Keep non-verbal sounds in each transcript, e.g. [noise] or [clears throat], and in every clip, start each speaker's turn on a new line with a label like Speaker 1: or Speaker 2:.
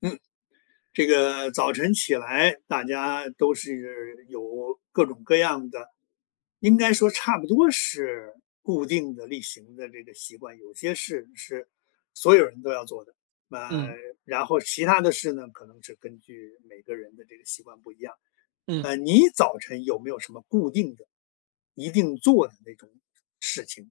Speaker 1: 嗯，这个早晨起来，大家都是有各种各样的，应该说差不多是固定的例行的这个习惯。有些事是所有人都要做的，呃，
Speaker 2: 嗯
Speaker 1: 然后其他的事呢，可能是根据每个人的这个习惯不一样。
Speaker 2: 嗯
Speaker 1: 你早晨有没有什么固定的、一定做的那种事情？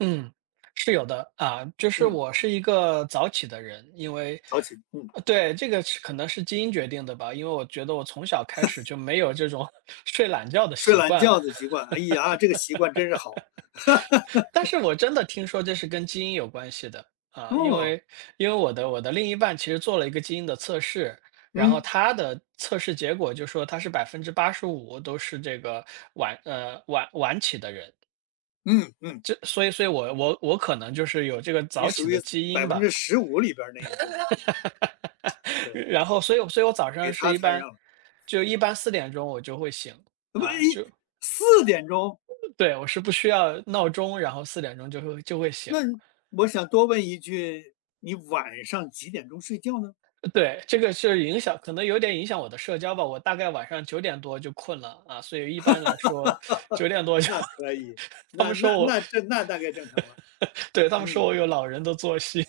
Speaker 2: 嗯，是有的啊，就是
Speaker 1: 嗯，
Speaker 2: 我是一个早起的人，因为
Speaker 1: 早起，嗯，
Speaker 2: 对，这个是可能是基因决定的吧，因为我觉得我从小开始就没有这种 [laughs] 睡懒觉的
Speaker 1: 睡
Speaker 2: 习
Speaker 1: 懒
Speaker 2: 惯，
Speaker 1: 觉的
Speaker 2: [laughs]
Speaker 1: 习惯。哎呀，这个习惯真是好
Speaker 2: 但是我真的听说这是跟基因有关系的啊，因
Speaker 1: 哦。
Speaker 2: 为因为我的另一半其实做了一个基因的测试，然后
Speaker 1: 嗯
Speaker 2: 他的测试结果就说他是85%都是这个晚起的人。
Speaker 1: 嗯嗯。
Speaker 2: 这所以所以我我我可能就是有这个
Speaker 1: 你
Speaker 2: 早起
Speaker 1: 属
Speaker 2: 的
Speaker 1: 于
Speaker 2: 基因
Speaker 1: 百分
Speaker 2: 吧，
Speaker 1: 之十五里边儿那一部分，
Speaker 2: [laughs] 然
Speaker 1: 对。
Speaker 2: 后所以我早上
Speaker 1: 给他摊上了。
Speaker 2: 一般四点钟我就会醒，
Speaker 1: 那么诶
Speaker 2: 啊，
Speaker 1: ，4点钟，
Speaker 2: 对，我是不需要闹钟，然后四点钟就会醒。
Speaker 1: 那我想多问一句，你晚上几点钟睡觉呢？
Speaker 2: 对，这个是影响可能有点影响我的社交吧，我大概晚上九点多就困了，啊，所以一般来说九点多就
Speaker 1: 那可以，
Speaker 2: [laughs] 他
Speaker 1: 那
Speaker 2: 们
Speaker 1: 那
Speaker 2: 说我
Speaker 1: 那这那大概正常了。
Speaker 2: [laughs] 对，他们说
Speaker 1: 嗯，
Speaker 2: 我有老人的作息。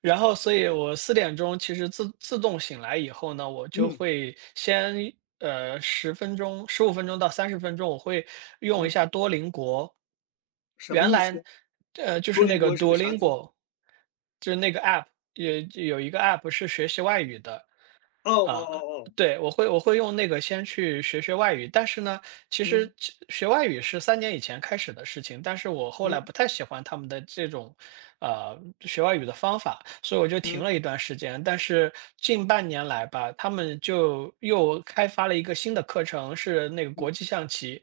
Speaker 2: 然后所以我四点钟其实自动醒来以后呢，我就
Speaker 1: 嗯，
Speaker 2: 会先，呃十分钟、十五分钟到三十分钟，我会用一
Speaker 1: 嗯，
Speaker 2: 下多邻国。
Speaker 1: 什么
Speaker 2: 原
Speaker 1: 意
Speaker 2: 来，
Speaker 1: 思？
Speaker 2: 就是
Speaker 1: 多邻
Speaker 2: 那个
Speaker 1: 国是个啥字？
Speaker 2: Duolingo，就是那个 app，有有一个 app 是学习外语的。
Speaker 1: 哦哦
Speaker 2: 啊，
Speaker 1: 哦哦，
Speaker 2: 对，我会用那个先去学学外语，但是呢，其实
Speaker 1: 嗯，
Speaker 2: 其学外语是3年以前开始的事情，但是我后来
Speaker 1: 嗯，
Speaker 2: 不太喜欢他们的这种，学外语的方法，所以我就停
Speaker 1: 嗯，
Speaker 2: 了一段时间。但是近半年来吧，他们就又开发了一个新的课程，是那个
Speaker 1: 嗯，
Speaker 2: 国际象棋，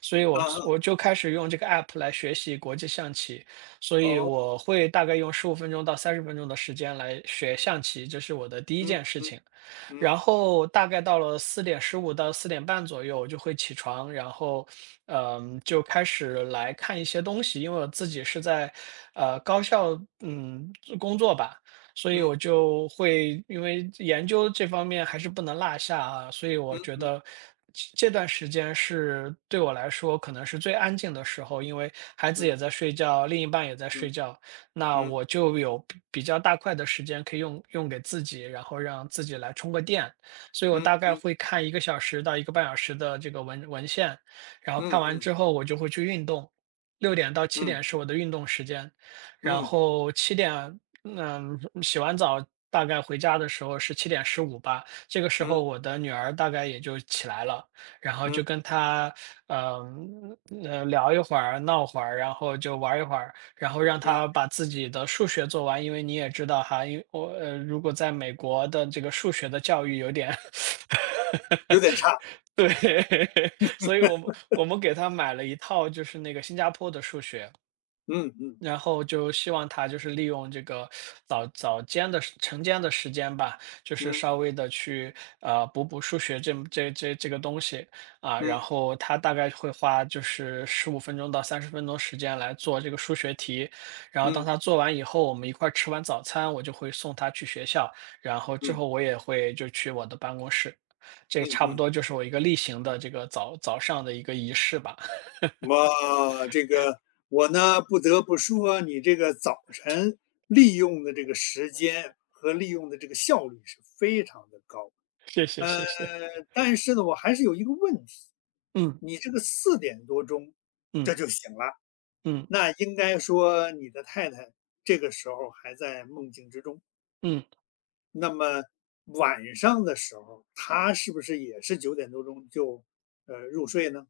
Speaker 2: 所以我
Speaker 1: 啊哈，
Speaker 2: 我就开始用这个 app 来学习国际象棋，所以
Speaker 1: 哦，
Speaker 2: 我会大概用十五分钟到三十分钟的时间来学象棋，这是我的第一
Speaker 1: 嗯，
Speaker 2: 件事
Speaker 1: 嗯，
Speaker 2: 情。
Speaker 1: 嗯，
Speaker 2: 然后大概到了4:15到4点半左右，我就会起床，然后，嗯，就开始来看一些东西。因为我自己是在，呃，高校，嗯，工作吧，所以
Speaker 1: 嗯，
Speaker 2: 我就会因为研究这方面还是不能落下啊，所以我觉得这段时间是对我来说可能是最安静的时候，因为孩子也
Speaker 1: 嗯，
Speaker 2: 在睡觉，另一半也在睡
Speaker 1: 嗯，
Speaker 2: 觉，那
Speaker 1: 嗯，
Speaker 2: 我就有比较大块的时间可以用给自己，然后让自己来充个电。所以我
Speaker 1: 嗯，
Speaker 2: 大概
Speaker 1: 嗯，
Speaker 2: 会看一个小时到一个半小时的这个文献，然后
Speaker 1: 嗯，
Speaker 2: 看完
Speaker 1: 嗯，
Speaker 2: 之后我就会去运动。六点到七
Speaker 1: 嗯，
Speaker 2: 点是我的运动时间，然
Speaker 1: 嗯，
Speaker 2: 后七点嗯，洗完澡大概回家的时候是7:15吧，这个时候
Speaker 1: 嗯，
Speaker 2: 我的女儿大概也就起来了，然后就
Speaker 1: 嗯，
Speaker 2: 跟她，呃嗯，聊一会儿、闹会儿，然后就玩一会儿。然后让
Speaker 1: 嗯，
Speaker 2: 他把自己的数学做完，因为你也知道哈，因为我，如果在美国的这个数学的教育有点
Speaker 1: 有点差。
Speaker 2: [laughs] 对，[laughs] 所以我们给他买了一套就是那个新加坡的数学，
Speaker 1: 嗯嗯
Speaker 2: 然后就希望他就是利用这个早早间的时晨间的时间吧，就是
Speaker 1: 嗯
Speaker 2: 稍微的去，补补数学这个东西，啊，然
Speaker 1: 嗯
Speaker 2: 后他大概会花就是十五分钟到三十分钟时间来做这个数学题，然后当
Speaker 1: 嗯
Speaker 2: 他做完以后，我们一块儿吃完早餐，我就会送他去学校，然后之
Speaker 1: 嗯
Speaker 2: 后我也会就去我的办公室，这
Speaker 1: 嗯
Speaker 2: 差不
Speaker 1: 嗯，
Speaker 2: 多就是我一个例行的这个早上的一个仪式吧，[laughs]
Speaker 1: 哇，这个我呢不得不说，你这个早晨利用的这个时间和利用的这个效率是非常的高。
Speaker 2: 谢谢
Speaker 1: 呃，
Speaker 2: 谢谢，
Speaker 1: 但是呢，我还是有一个问题，
Speaker 2: 嗯
Speaker 1: 你这个四点多钟这
Speaker 2: 嗯
Speaker 1: 就醒了，
Speaker 2: 嗯
Speaker 1: 那应该说你的太太这个时候还在梦境之中。
Speaker 2: 嗯。
Speaker 1: 那么晚上的时候，她是不是也是九点多钟就入睡呢？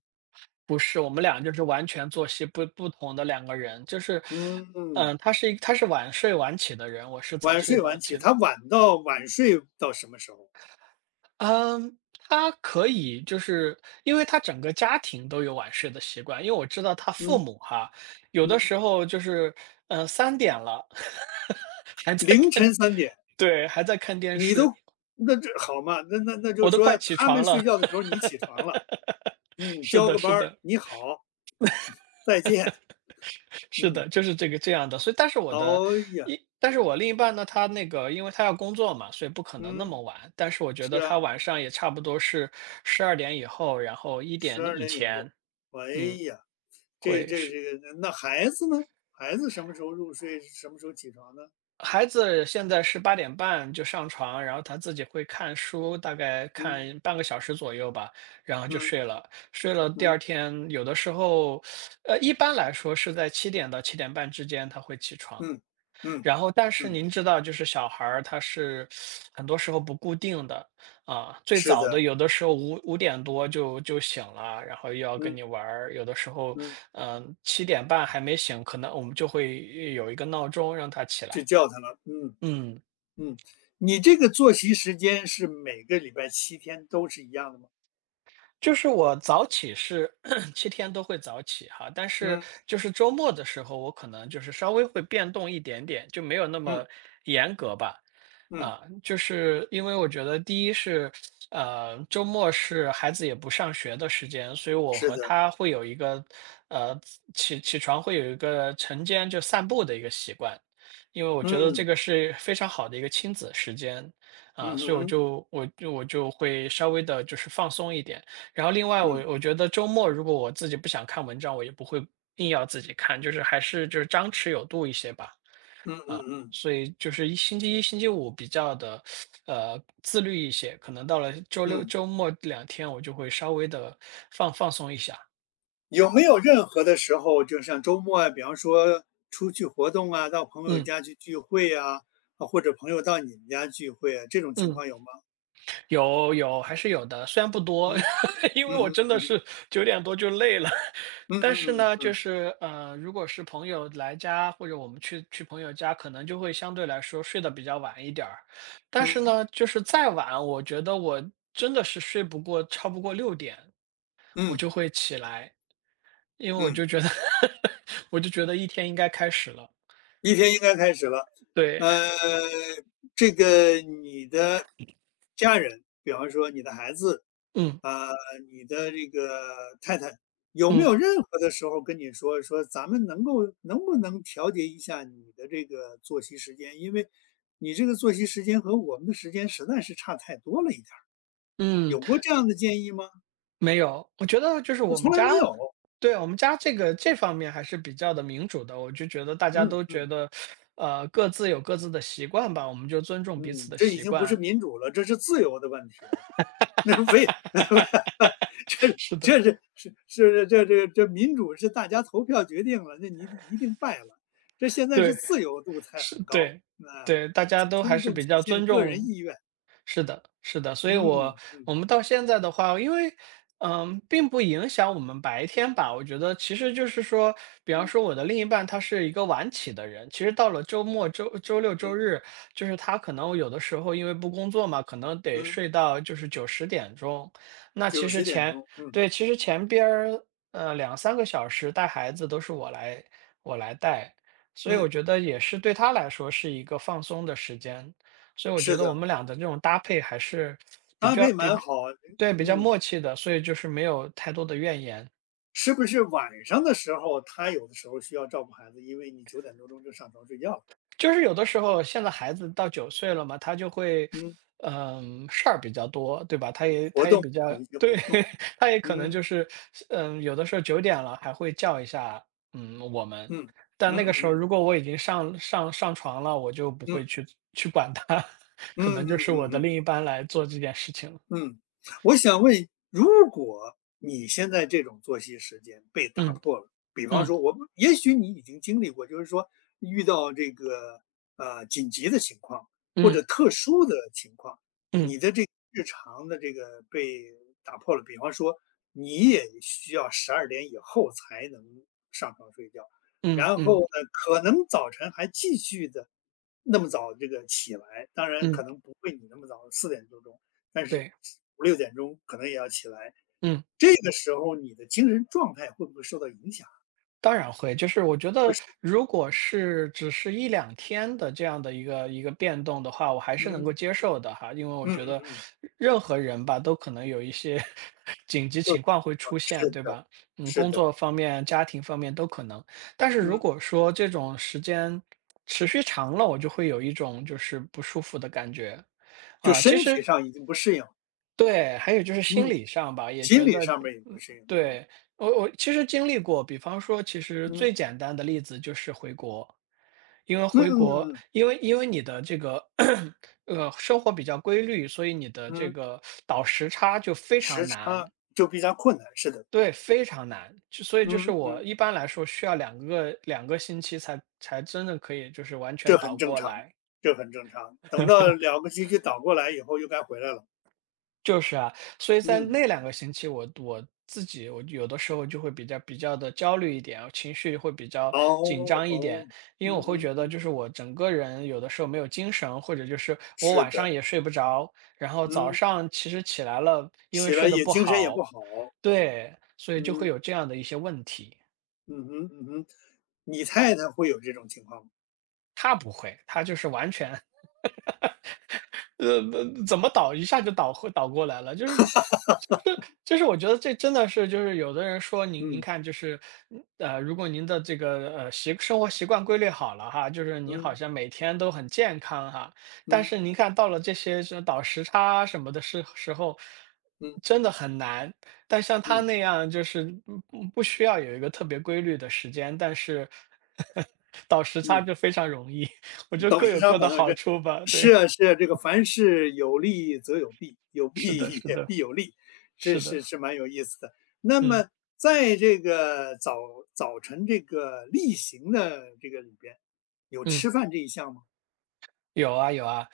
Speaker 2: 不是，我们俩就是完全作息不同的两个人，就是，
Speaker 1: 嗯，嗯，
Speaker 2: 嗯，他是晚睡晚起的人，我是早
Speaker 1: 晚
Speaker 2: 睡
Speaker 1: 睡
Speaker 2: 早
Speaker 1: 晚起，
Speaker 2: 起的。
Speaker 1: 他晚到晚睡到什么时候？
Speaker 2: 嗯，他可以就是因为他整个家庭都有晚睡的习惯，因为我知道他父
Speaker 1: 嗯
Speaker 2: 母哈，有的
Speaker 1: 嗯，
Speaker 2: 时候就是，嗯，3点了，[laughs] 还在
Speaker 1: 凌
Speaker 2: 看
Speaker 1: 晨三点，
Speaker 2: 对，还在看电
Speaker 1: 你
Speaker 2: 视，
Speaker 1: 都那这好嘛，那那那就
Speaker 2: 我
Speaker 1: 是
Speaker 2: 都快
Speaker 1: 说
Speaker 2: 起
Speaker 1: 他们
Speaker 2: 床了。
Speaker 1: 睡觉的时候你起床了，
Speaker 2: [laughs]
Speaker 1: 嗯，
Speaker 2: 是
Speaker 1: 交
Speaker 2: 的
Speaker 1: 个班
Speaker 2: 是
Speaker 1: 儿，
Speaker 2: 的。
Speaker 1: 你好，再见，
Speaker 2: 是
Speaker 1: 嗯，
Speaker 2: 的，就是这个这样的，所以但是我的
Speaker 1: 哦呀，
Speaker 2: 一，但是我另一半呢，他那个，因为他要工作嘛，所以不可能那
Speaker 1: 嗯，
Speaker 2: 么晚。但是我觉
Speaker 1: 是
Speaker 2: 得
Speaker 1: 啊
Speaker 2: 他晚上也差不多是12点以后，然后一
Speaker 1: 十
Speaker 2: 点
Speaker 1: 二
Speaker 2: 以
Speaker 1: 点以后，
Speaker 2: 前，
Speaker 1: 哎
Speaker 2: 嗯，
Speaker 1: 呀，这
Speaker 2: 会
Speaker 1: 这
Speaker 2: 是
Speaker 1: 这个，那孩子呢？孩子什么时候入睡，什么时候起床呢？
Speaker 2: 孩子现在是8点半就上床，然后他自己会看书，大概
Speaker 1: 嗯
Speaker 2: 看半个小时左右吧，然后就
Speaker 1: 嗯
Speaker 2: 睡了。睡了第二
Speaker 1: 嗯
Speaker 2: 天，有的时候，一般来说是在7点到7点半之间他会起床。
Speaker 1: 嗯嗯
Speaker 2: 然后，但是
Speaker 1: 嗯，
Speaker 2: 您知道，就是小孩儿他是很多时候不固定的啊。最
Speaker 1: 是
Speaker 2: 早的
Speaker 1: 的，
Speaker 2: 有的时候5点多就醒了，然后又要跟
Speaker 1: 嗯
Speaker 2: 你玩儿；有的时候，
Speaker 1: 嗯。
Speaker 2: 嗯、七点半还没醒，可能我们就会有一个闹钟让他起
Speaker 1: 就
Speaker 2: 来。
Speaker 1: 叫他了。嗯
Speaker 2: 嗯。
Speaker 1: 嗯，你这个作息时间是每个礼拜七天都是一样的吗？
Speaker 2: 就是我早起是 [clears throat] 七天都会早起哈，但是
Speaker 1: 嗯
Speaker 2: 就是周末的时候，我可能就是稍微会变动一点点，就没有那
Speaker 1: 嗯
Speaker 2: 么严格吧。
Speaker 1: 嗯，
Speaker 2: 啊，就是因为我觉得第一是，周末是孩子也不上学的时间，所以我
Speaker 1: 是
Speaker 2: 和
Speaker 1: 的，
Speaker 2: 他会有一个，呃，起床会有一个晨间就散步的一个习惯，因为我觉得这
Speaker 1: 嗯
Speaker 2: 个是非常好的一个亲子时间，啊，
Speaker 1: 嗯
Speaker 2: 所以
Speaker 1: 哼，
Speaker 2: 我就会稍微的就是放松一点。然后另外
Speaker 1: 嗯
Speaker 2: 我觉得周末如果我自己不想看文章，我也不会硬要自己看，就是还是就是张弛有度一些吧。
Speaker 1: 嗯嗯嗯
Speaker 2: 所以就是一星期一、星期五比较的，自律一些。可能到了周六、
Speaker 1: 嗯，
Speaker 2: 周末2天，我就会稍微的放松一下。
Speaker 1: 有没有任何的时候，就像周末啊，比方说出去活动啊，到朋友
Speaker 2: 嗯
Speaker 1: 家去聚会啊，啊或者朋友到你们家聚会啊，这种情
Speaker 2: 嗯，
Speaker 1: 况有吗？
Speaker 2: 有还是有的，虽然不多，
Speaker 1: 嗯
Speaker 2: [laughs] 因为
Speaker 1: 嗯
Speaker 2: 我
Speaker 1: 哼
Speaker 2: 真的
Speaker 1: 嗯哼
Speaker 2: 是9点多就累了。
Speaker 1: 嗯
Speaker 2: 但
Speaker 1: 嗯
Speaker 2: 是
Speaker 1: 嗯
Speaker 2: 呢，就
Speaker 1: 嗯
Speaker 2: 是如果是朋友来家，或者我们去朋友家，可能就会相对来说睡得比较晚一点儿。但是
Speaker 1: 嗯
Speaker 2: 呢，就是再晚，我觉得我真的是睡不过超不过六点，我
Speaker 1: 嗯
Speaker 2: 就会起来，因为我
Speaker 1: 嗯。
Speaker 2: 就觉得 [laughs] 我就觉得一天应该开始了。
Speaker 1: 一天应该开始了。
Speaker 2: 对，
Speaker 1: 呃，这个你的家人，比方说你的孩子，
Speaker 2: 嗯
Speaker 1: 啊、你的这个太太，有没
Speaker 2: 嗯
Speaker 1: 有任何的时候跟你说说，咱们能够能不能调节一下你的这个作息时间？因为你这个作息时间和我们的时间实在是差太多了一点儿。
Speaker 2: 嗯。
Speaker 1: 有过这样的建议吗？
Speaker 2: 没有，我觉得就是
Speaker 1: 啊，
Speaker 2: 我们
Speaker 1: 从来
Speaker 2: 家
Speaker 1: 没有。
Speaker 2: 对，我们家这个这方面还是比较的民主的。我就觉得大家
Speaker 1: 嗯
Speaker 2: 都觉
Speaker 1: 嗯
Speaker 2: 得，各自有各自的习惯吧，我们就尊重彼此
Speaker 1: 嗯，
Speaker 2: 的
Speaker 1: 这已
Speaker 2: 习
Speaker 1: 经不是
Speaker 2: 惯。
Speaker 1: 民主了，这是自由的问题了。那非
Speaker 2: [laughs]
Speaker 1: [laughs] 这
Speaker 2: 是的，
Speaker 1: 这是是是这这这民主是大家投票决定了，那你一定败了。这现在是
Speaker 2: 对。
Speaker 1: 自由度才
Speaker 2: 是，
Speaker 1: 很高，
Speaker 2: 对，
Speaker 1: 那、
Speaker 2: 对，大家都还
Speaker 1: 充
Speaker 2: 是
Speaker 1: 分
Speaker 2: 比
Speaker 1: 体
Speaker 2: 较
Speaker 1: 现
Speaker 2: 尊
Speaker 1: 个人
Speaker 2: 重
Speaker 1: 意愿。
Speaker 2: 是的，是的，所以
Speaker 1: 嗯嗯
Speaker 2: 我们到现在的话，因为，嗯，并不影响我们白天吧，我觉得其实就是说，比方
Speaker 1: 嗯
Speaker 2: 说我的另一半他是一个晚起的人，其实到了周末、周六、周
Speaker 1: 嗯
Speaker 2: 日，就是他可能有的时候因为不工作嘛，可能得
Speaker 1: 嗯，
Speaker 2: 睡到就是九十点钟，那
Speaker 1: 九
Speaker 2: 其实
Speaker 1: 十点
Speaker 2: 前
Speaker 1: 钟，嗯
Speaker 2: 对，其实前边儿，呃2、3个小时带孩子都是我来带。所以我
Speaker 1: 嗯，
Speaker 2: 觉得也是对他来说是一个放松的时间，所以我觉
Speaker 1: 是
Speaker 2: 得我
Speaker 1: 的，
Speaker 2: 们俩的这种搭配还是比
Speaker 1: 搭
Speaker 2: 较
Speaker 1: 配
Speaker 2: 比
Speaker 1: 蛮
Speaker 2: 比
Speaker 1: 好。
Speaker 2: 对，比较
Speaker 1: 嗯，
Speaker 2: 默契的，所以就是没有太多的怨言。
Speaker 1: 是不是晚上的时候他有的时候需要照顾孩子，因为你九点多钟就上床睡觉了。
Speaker 2: 就是有的时候，现在孩子到9岁了嘛，他就会，
Speaker 1: 嗯，
Speaker 2: 嗯，事儿比较多，对吧？
Speaker 1: 活
Speaker 2: 他也
Speaker 1: 动
Speaker 2: 比较
Speaker 1: 有一些
Speaker 2: 对，
Speaker 1: 活动。
Speaker 2: [laughs] 他也可能
Speaker 1: 嗯
Speaker 2: 就是，嗯，有的时候九点了还会叫一下，嗯，我们。
Speaker 1: 嗯
Speaker 2: 但
Speaker 1: 嗯
Speaker 2: 那个
Speaker 1: 嗯嗯
Speaker 2: 时候
Speaker 1: 嗯。
Speaker 2: 如果我已经上床了，我就不会去管他，[laughs]
Speaker 1: 嗯
Speaker 2: 可能就
Speaker 1: 嗯
Speaker 2: 是我
Speaker 1: 嗯
Speaker 2: 的
Speaker 1: 嗯，
Speaker 2: 另一半来做这件事情了。
Speaker 1: 嗯，我想问，如果你现在这种作息时间被打
Speaker 2: 嗯，
Speaker 1: 破了，比方
Speaker 2: 嗯，
Speaker 1: 说我们，也许你已经经历过，就是说遇到这个紧急的情况或
Speaker 2: 嗯，
Speaker 1: 者特殊的情况，
Speaker 2: 嗯，
Speaker 1: 你的这个日常的这个被打破了。比方说，你也需要十二点以后才能上床睡觉，
Speaker 2: 嗯，
Speaker 1: 然
Speaker 2: 嗯，
Speaker 1: 后呢，可能早晨还继续的那么早这个起来，当然
Speaker 2: 嗯，
Speaker 1: 可能不会你那么早，四点多钟。但是
Speaker 2: 对，
Speaker 1: 五六点钟可能也要起来。
Speaker 2: 嗯。
Speaker 1: 这个时候你的精神状态会不会受到影响？
Speaker 2: 当然会，就是我觉
Speaker 1: 会
Speaker 2: 得
Speaker 1: 受
Speaker 2: 如果
Speaker 1: 嗯
Speaker 2: 是只是一两天的这样的一个一个变动的话，我还是能够
Speaker 1: 嗯
Speaker 2: 接受的哈。因为我
Speaker 1: 嗯嗯
Speaker 2: 觉得
Speaker 1: 嗯，
Speaker 2: 任何人吧，都可能有一些 [laughs] 紧急情况会出
Speaker 1: 就
Speaker 2: 现，
Speaker 1: 是
Speaker 2: 对
Speaker 1: 的，
Speaker 2: 吧？嗯，
Speaker 1: 是
Speaker 2: 工
Speaker 1: 的，
Speaker 2: 作方面、家庭方面都可能。但是如
Speaker 1: 嗯，
Speaker 2: 果说这种时间持续长了，我就会有一种就是不舒服的感觉，
Speaker 1: 就
Speaker 2: 啊，其
Speaker 1: 身体
Speaker 2: 实
Speaker 1: 上已经不适应，
Speaker 2: 对，还有就是心
Speaker 1: 嗯，
Speaker 2: 理上吧，也
Speaker 1: 心
Speaker 2: 觉
Speaker 1: 理
Speaker 2: 得
Speaker 1: 上面也不
Speaker 2: 嗯，
Speaker 1: 适应，嗯
Speaker 2: 对，我其实经历过，比方说，其实最
Speaker 1: 嗯
Speaker 2: 简单的例子就是回国。因为
Speaker 1: 嗯
Speaker 2: 回国，
Speaker 1: 嗯嗯
Speaker 2: 因为你的这个 [clears throat] 生活比较规律，所以你的这
Speaker 1: 嗯，
Speaker 2: 个倒时差就非常
Speaker 1: 时
Speaker 2: 难，
Speaker 1: 差就比较困难，是的，
Speaker 2: 对，非常难。就所以就是
Speaker 1: 嗯
Speaker 2: 我
Speaker 1: 嗯，
Speaker 2: 一般来说需要两个星期才真的可以就是完全
Speaker 1: 这很
Speaker 2: 倒
Speaker 1: 正
Speaker 2: 过
Speaker 1: 常，
Speaker 2: 来。
Speaker 1: 这很正常。等到两个星期倒过来以后，又该回来了，
Speaker 2: 就是啊，所以在
Speaker 1: 嗯，
Speaker 2: 那两个星期我我自己我有的时候就会比较的焦虑一点，情绪会比较紧
Speaker 1: 哦
Speaker 2: 张一点。
Speaker 1: 哦，
Speaker 2: 因为我会
Speaker 1: 嗯
Speaker 2: 觉得
Speaker 1: 嗯，
Speaker 2: 就是我整个人有的时候没有精神，或者就是我
Speaker 1: 是
Speaker 2: 晚上
Speaker 1: 的，
Speaker 2: 也睡不着，然后早
Speaker 1: 嗯。
Speaker 2: 上其实起来了，因为
Speaker 1: 起
Speaker 2: 睡
Speaker 1: 来
Speaker 2: 得
Speaker 1: 也
Speaker 2: 不
Speaker 1: 精神也不
Speaker 2: 好，
Speaker 1: 好，
Speaker 2: 对，所以就会
Speaker 1: 嗯，
Speaker 2: 有这样的一些问题。
Speaker 1: 嗯哼，嗯哼。你太太会有这种情况吗？
Speaker 2: 他不会，他就是完全 [laughs]，呃，怎么倒一下就倒过来了，就是就是我觉得这真的是就是有的人说您
Speaker 1: 嗯，
Speaker 2: 看就是，如果您的这个生活习惯规律好了哈，就是您好
Speaker 1: 嗯，
Speaker 2: 像每天都很健康哈，但
Speaker 1: 嗯，
Speaker 2: 是您看到了这些是倒时差啊什么的时候，
Speaker 1: 嗯，
Speaker 2: 真的很难。但像他
Speaker 1: 嗯，
Speaker 2: 那样就是不需要有一个特别规律的时间，但是 [laughs] 倒时差
Speaker 1: 嗯，
Speaker 2: 就非常容易。[laughs] 我觉得
Speaker 1: 倒
Speaker 2: 各
Speaker 1: 时
Speaker 2: 有
Speaker 1: 差
Speaker 2: 各的
Speaker 1: 反倒
Speaker 2: 好
Speaker 1: 是
Speaker 2: 处吧。对，
Speaker 1: 是啊，是啊，这个凡事有利则有弊，有
Speaker 2: 是的，
Speaker 1: 弊
Speaker 2: 是
Speaker 1: 也
Speaker 2: 的，
Speaker 1: 必有利，是
Speaker 2: 是的，
Speaker 1: 是是蛮有意思的。那
Speaker 2: 嗯
Speaker 1: 么在这个早早晨这个例行的这个里边，有
Speaker 2: 嗯。
Speaker 1: 吃饭这一项吗？
Speaker 2: 有啊有啊，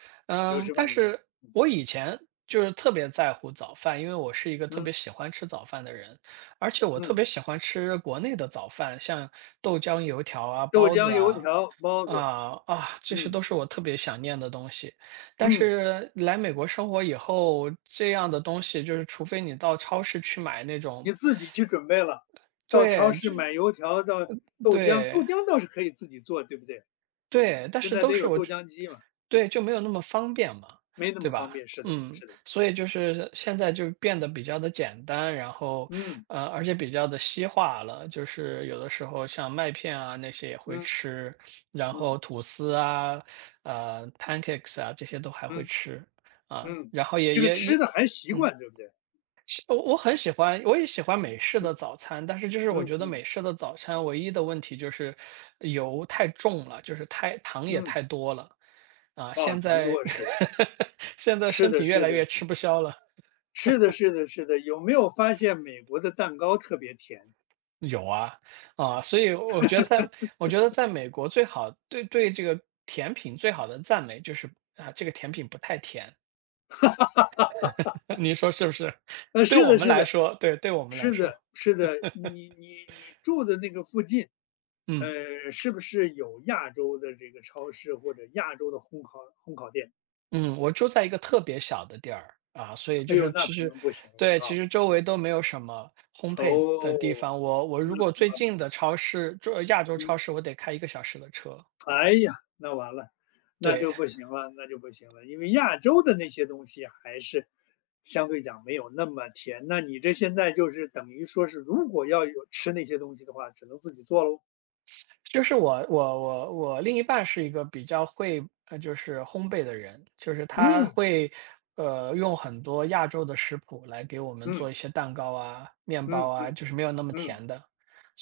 Speaker 1: 有
Speaker 2: 嗯，
Speaker 1: 吃
Speaker 2: 但
Speaker 1: 饭这一项，
Speaker 2: 是我以前就是特别在乎早饭，因为我是一个特别
Speaker 1: 嗯，
Speaker 2: 喜欢吃早饭的人，而且我特
Speaker 1: 嗯，
Speaker 2: 别喜欢吃国内的早饭，像豆浆油条啊、
Speaker 1: 豆
Speaker 2: 包子
Speaker 1: 浆、油
Speaker 2: 啊，
Speaker 1: 条、包子，
Speaker 2: 啊啊，这些
Speaker 1: 嗯，
Speaker 2: 都是我特别想念的东西。但
Speaker 1: 嗯。
Speaker 2: 是来美国生活以后，这样的东西就是除非你到超市去买那种，
Speaker 1: 你自己去准备了，到超
Speaker 2: 对，
Speaker 1: 市
Speaker 2: 就
Speaker 1: 买油条，到豆浆，豆
Speaker 2: 对，
Speaker 1: 浆倒是可以自己做，对不对？
Speaker 2: 对，但
Speaker 1: 现
Speaker 2: 是
Speaker 1: 在
Speaker 2: 都
Speaker 1: 得
Speaker 2: 是
Speaker 1: 有
Speaker 2: 我
Speaker 1: 豆
Speaker 2: 觉
Speaker 1: 浆机嘛，
Speaker 2: 对，就没有那么方便嘛，
Speaker 1: 没那
Speaker 2: 对
Speaker 1: 么
Speaker 2: 吧？
Speaker 1: 方便。是的，
Speaker 2: 嗯，
Speaker 1: 是的，
Speaker 2: 所以就是现在就变得比较的简单，然后，
Speaker 1: 嗯
Speaker 2: 而且比较的西化了，就是有的时候像麦片啊，那些也会
Speaker 1: 嗯
Speaker 2: 吃，然
Speaker 1: 嗯
Speaker 2: 后吐司啊，pancakes 啊，这些都还会
Speaker 1: 嗯
Speaker 2: 吃，啊，
Speaker 1: 嗯，
Speaker 2: 然后也
Speaker 1: 这个
Speaker 2: 也
Speaker 1: 吃的还习
Speaker 2: 嗯。
Speaker 1: 惯，对不对？
Speaker 2: 我很喜欢，我也喜欢美式
Speaker 1: 嗯
Speaker 2: 的早餐，但是就是我
Speaker 1: 嗯
Speaker 2: 觉得美
Speaker 1: 嗯
Speaker 2: 式的早餐唯一的问题就是油太重了，就是太糖也
Speaker 1: 嗯，
Speaker 2: 太多了啊。
Speaker 1: 啊，
Speaker 2: 现
Speaker 1: 糖
Speaker 2: 在
Speaker 1: 多是
Speaker 2: [laughs] 现在
Speaker 1: 是
Speaker 2: 身体
Speaker 1: 的，
Speaker 2: 越
Speaker 1: 是
Speaker 2: 来
Speaker 1: 的，
Speaker 2: 越吃不消了，
Speaker 1: 是的，是的，是的。有没有发现美国的蛋糕特别甜？
Speaker 2: 有啊啊，所以我觉得我觉得在美国最好这个甜品最好的赞美就是啊，这个甜品不太甜，[laughs] 你说是不是？对
Speaker 1: 是
Speaker 2: 我
Speaker 1: 的，
Speaker 2: 们
Speaker 1: 是
Speaker 2: 来
Speaker 1: 的，
Speaker 2: 说，我们来
Speaker 1: 是
Speaker 2: 说，
Speaker 1: 的，是的。你你你住的那个附近。
Speaker 2: 嗯。
Speaker 1: 是不是有亚洲的这个超市或者亚洲的烘烤烘烤店？
Speaker 2: 嗯，我住在一个特别小的地儿啊，所以
Speaker 1: 哎
Speaker 2: 就
Speaker 1: 呦，
Speaker 2: 是
Speaker 1: 那
Speaker 2: 其
Speaker 1: 可
Speaker 2: 实，
Speaker 1: 能不行了
Speaker 2: 对，
Speaker 1: 啊！
Speaker 2: 其实周围都没有什么烘焙的地
Speaker 1: 哦，
Speaker 2: 方。我
Speaker 1: 那
Speaker 2: 如果
Speaker 1: 恐
Speaker 2: 最
Speaker 1: 怕不
Speaker 2: 近的超市，就亚洲
Speaker 1: 行。
Speaker 2: 超市，我得开一个小时的车。
Speaker 1: 哎呀，那完了，那
Speaker 2: 对，
Speaker 1: 就不行了，那就不行了，因为亚洲的那些东西还是相对讲没有那么甜。那你这现在就是等于说是，如果要有吃那些东西的话，只能自己做喽。
Speaker 2: 就是我另一半是一个比较会就是烘焙的人，就是他
Speaker 1: 嗯
Speaker 2: 会用很多亚洲的食谱来给我们做
Speaker 1: 嗯
Speaker 2: 一些蛋糕啊、面包
Speaker 1: 嗯
Speaker 2: 啊，
Speaker 1: 嗯
Speaker 2: 就是没有那么
Speaker 1: 嗯
Speaker 2: 甜的，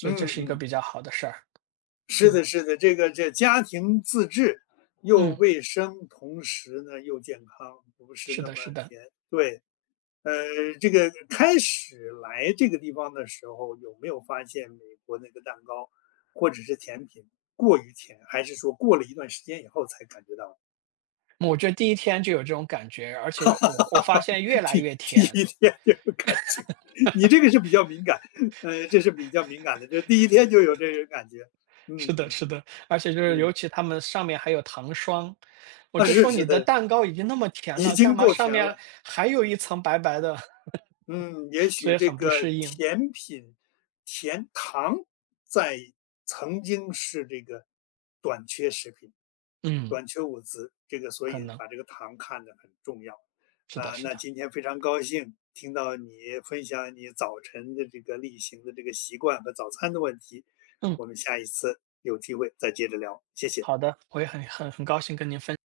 Speaker 1: 嗯
Speaker 2: 以这
Speaker 1: 嗯。
Speaker 2: 是一个
Speaker 1: 嗯
Speaker 2: 比较好的事儿。
Speaker 1: 是
Speaker 2: 嗯
Speaker 1: 的，是的，这个这家庭自制又
Speaker 2: 嗯，
Speaker 1: 卫生，同时呢又健康，不是
Speaker 2: 是
Speaker 1: 那
Speaker 2: 的，
Speaker 1: 么
Speaker 2: 是的。
Speaker 1: 甜。对，呃，这个开始来这个地方的时候，有没有发现美国那个蛋糕或者是甜品过于甜，还是说过了一段时间以后才感觉到
Speaker 2: 我觉得第一天就有这种感觉，而且我发现越
Speaker 1: [laughs]
Speaker 2: 来
Speaker 1: 第
Speaker 2: 越
Speaker 1: 第
Speaker 2: 甜。
Speaker 1: 一天就有感觉？[laughs] 你这个是比较敏感，这是比较敏感的，这第一天就有这个感觉。嗯
Speaker 2: 是
Speaker 1: 嗯
Speaker 2: 的是的，而且就是
Speaker 1: 嗯嗯，
Speaker 2: 尤其他们上面还有糖霜，我
Speaker 1: 啊，
Speaker 2: 就
Speaker 1: 是
Speaker 2: 说你
Speaker 1: 是
Speaker 2: 的
Speaker 1: 的，
Speaker 2: 蛋糕已经那么甜
Speaker 1: 已
Speaker 2: 了，干
Speaker 1: 经
Speaker 2: 嘛
Speaker 1: 够
Speaker 2: 上
Speaker 1: 甜
Speaker 2: 面
Speaker 1: 了。
Speaker 2: 还有一层白白的，
Speaker 1: 嗯，也
Speaker 2: [laughs] 所
Speaker 1: 许
Speaker 2: 以
Speaker 1: 这
Speaker 2: 很不
Speaker 1: 个
Speaker 2: 适应。
Speaker 1: 甜品、甜糖在曾经是这个短缺食品、
Speaker 2: 嗯，
Speaker 1: 短缺物资，这个所
Speaker 2: 可
Speaker 1: 以
Speaker 2: 能，
Speaker 1: 把这个糖看得很重要。
Speaker 2: 是的
Speaker 1: 啊，
Speaker 2: 是
Speaker 1: 那
Speaker 2: 的。
Speaker 1: 今天非常高兴听到你分享你早晨的这个例行的这个习惯和早餐的问题，
Speaker 2: 嗯，
Speaker 1: 我们下一次有机会再接着聊，谢谢。
Speaker 2: 好的，我也很很高兴跟您分享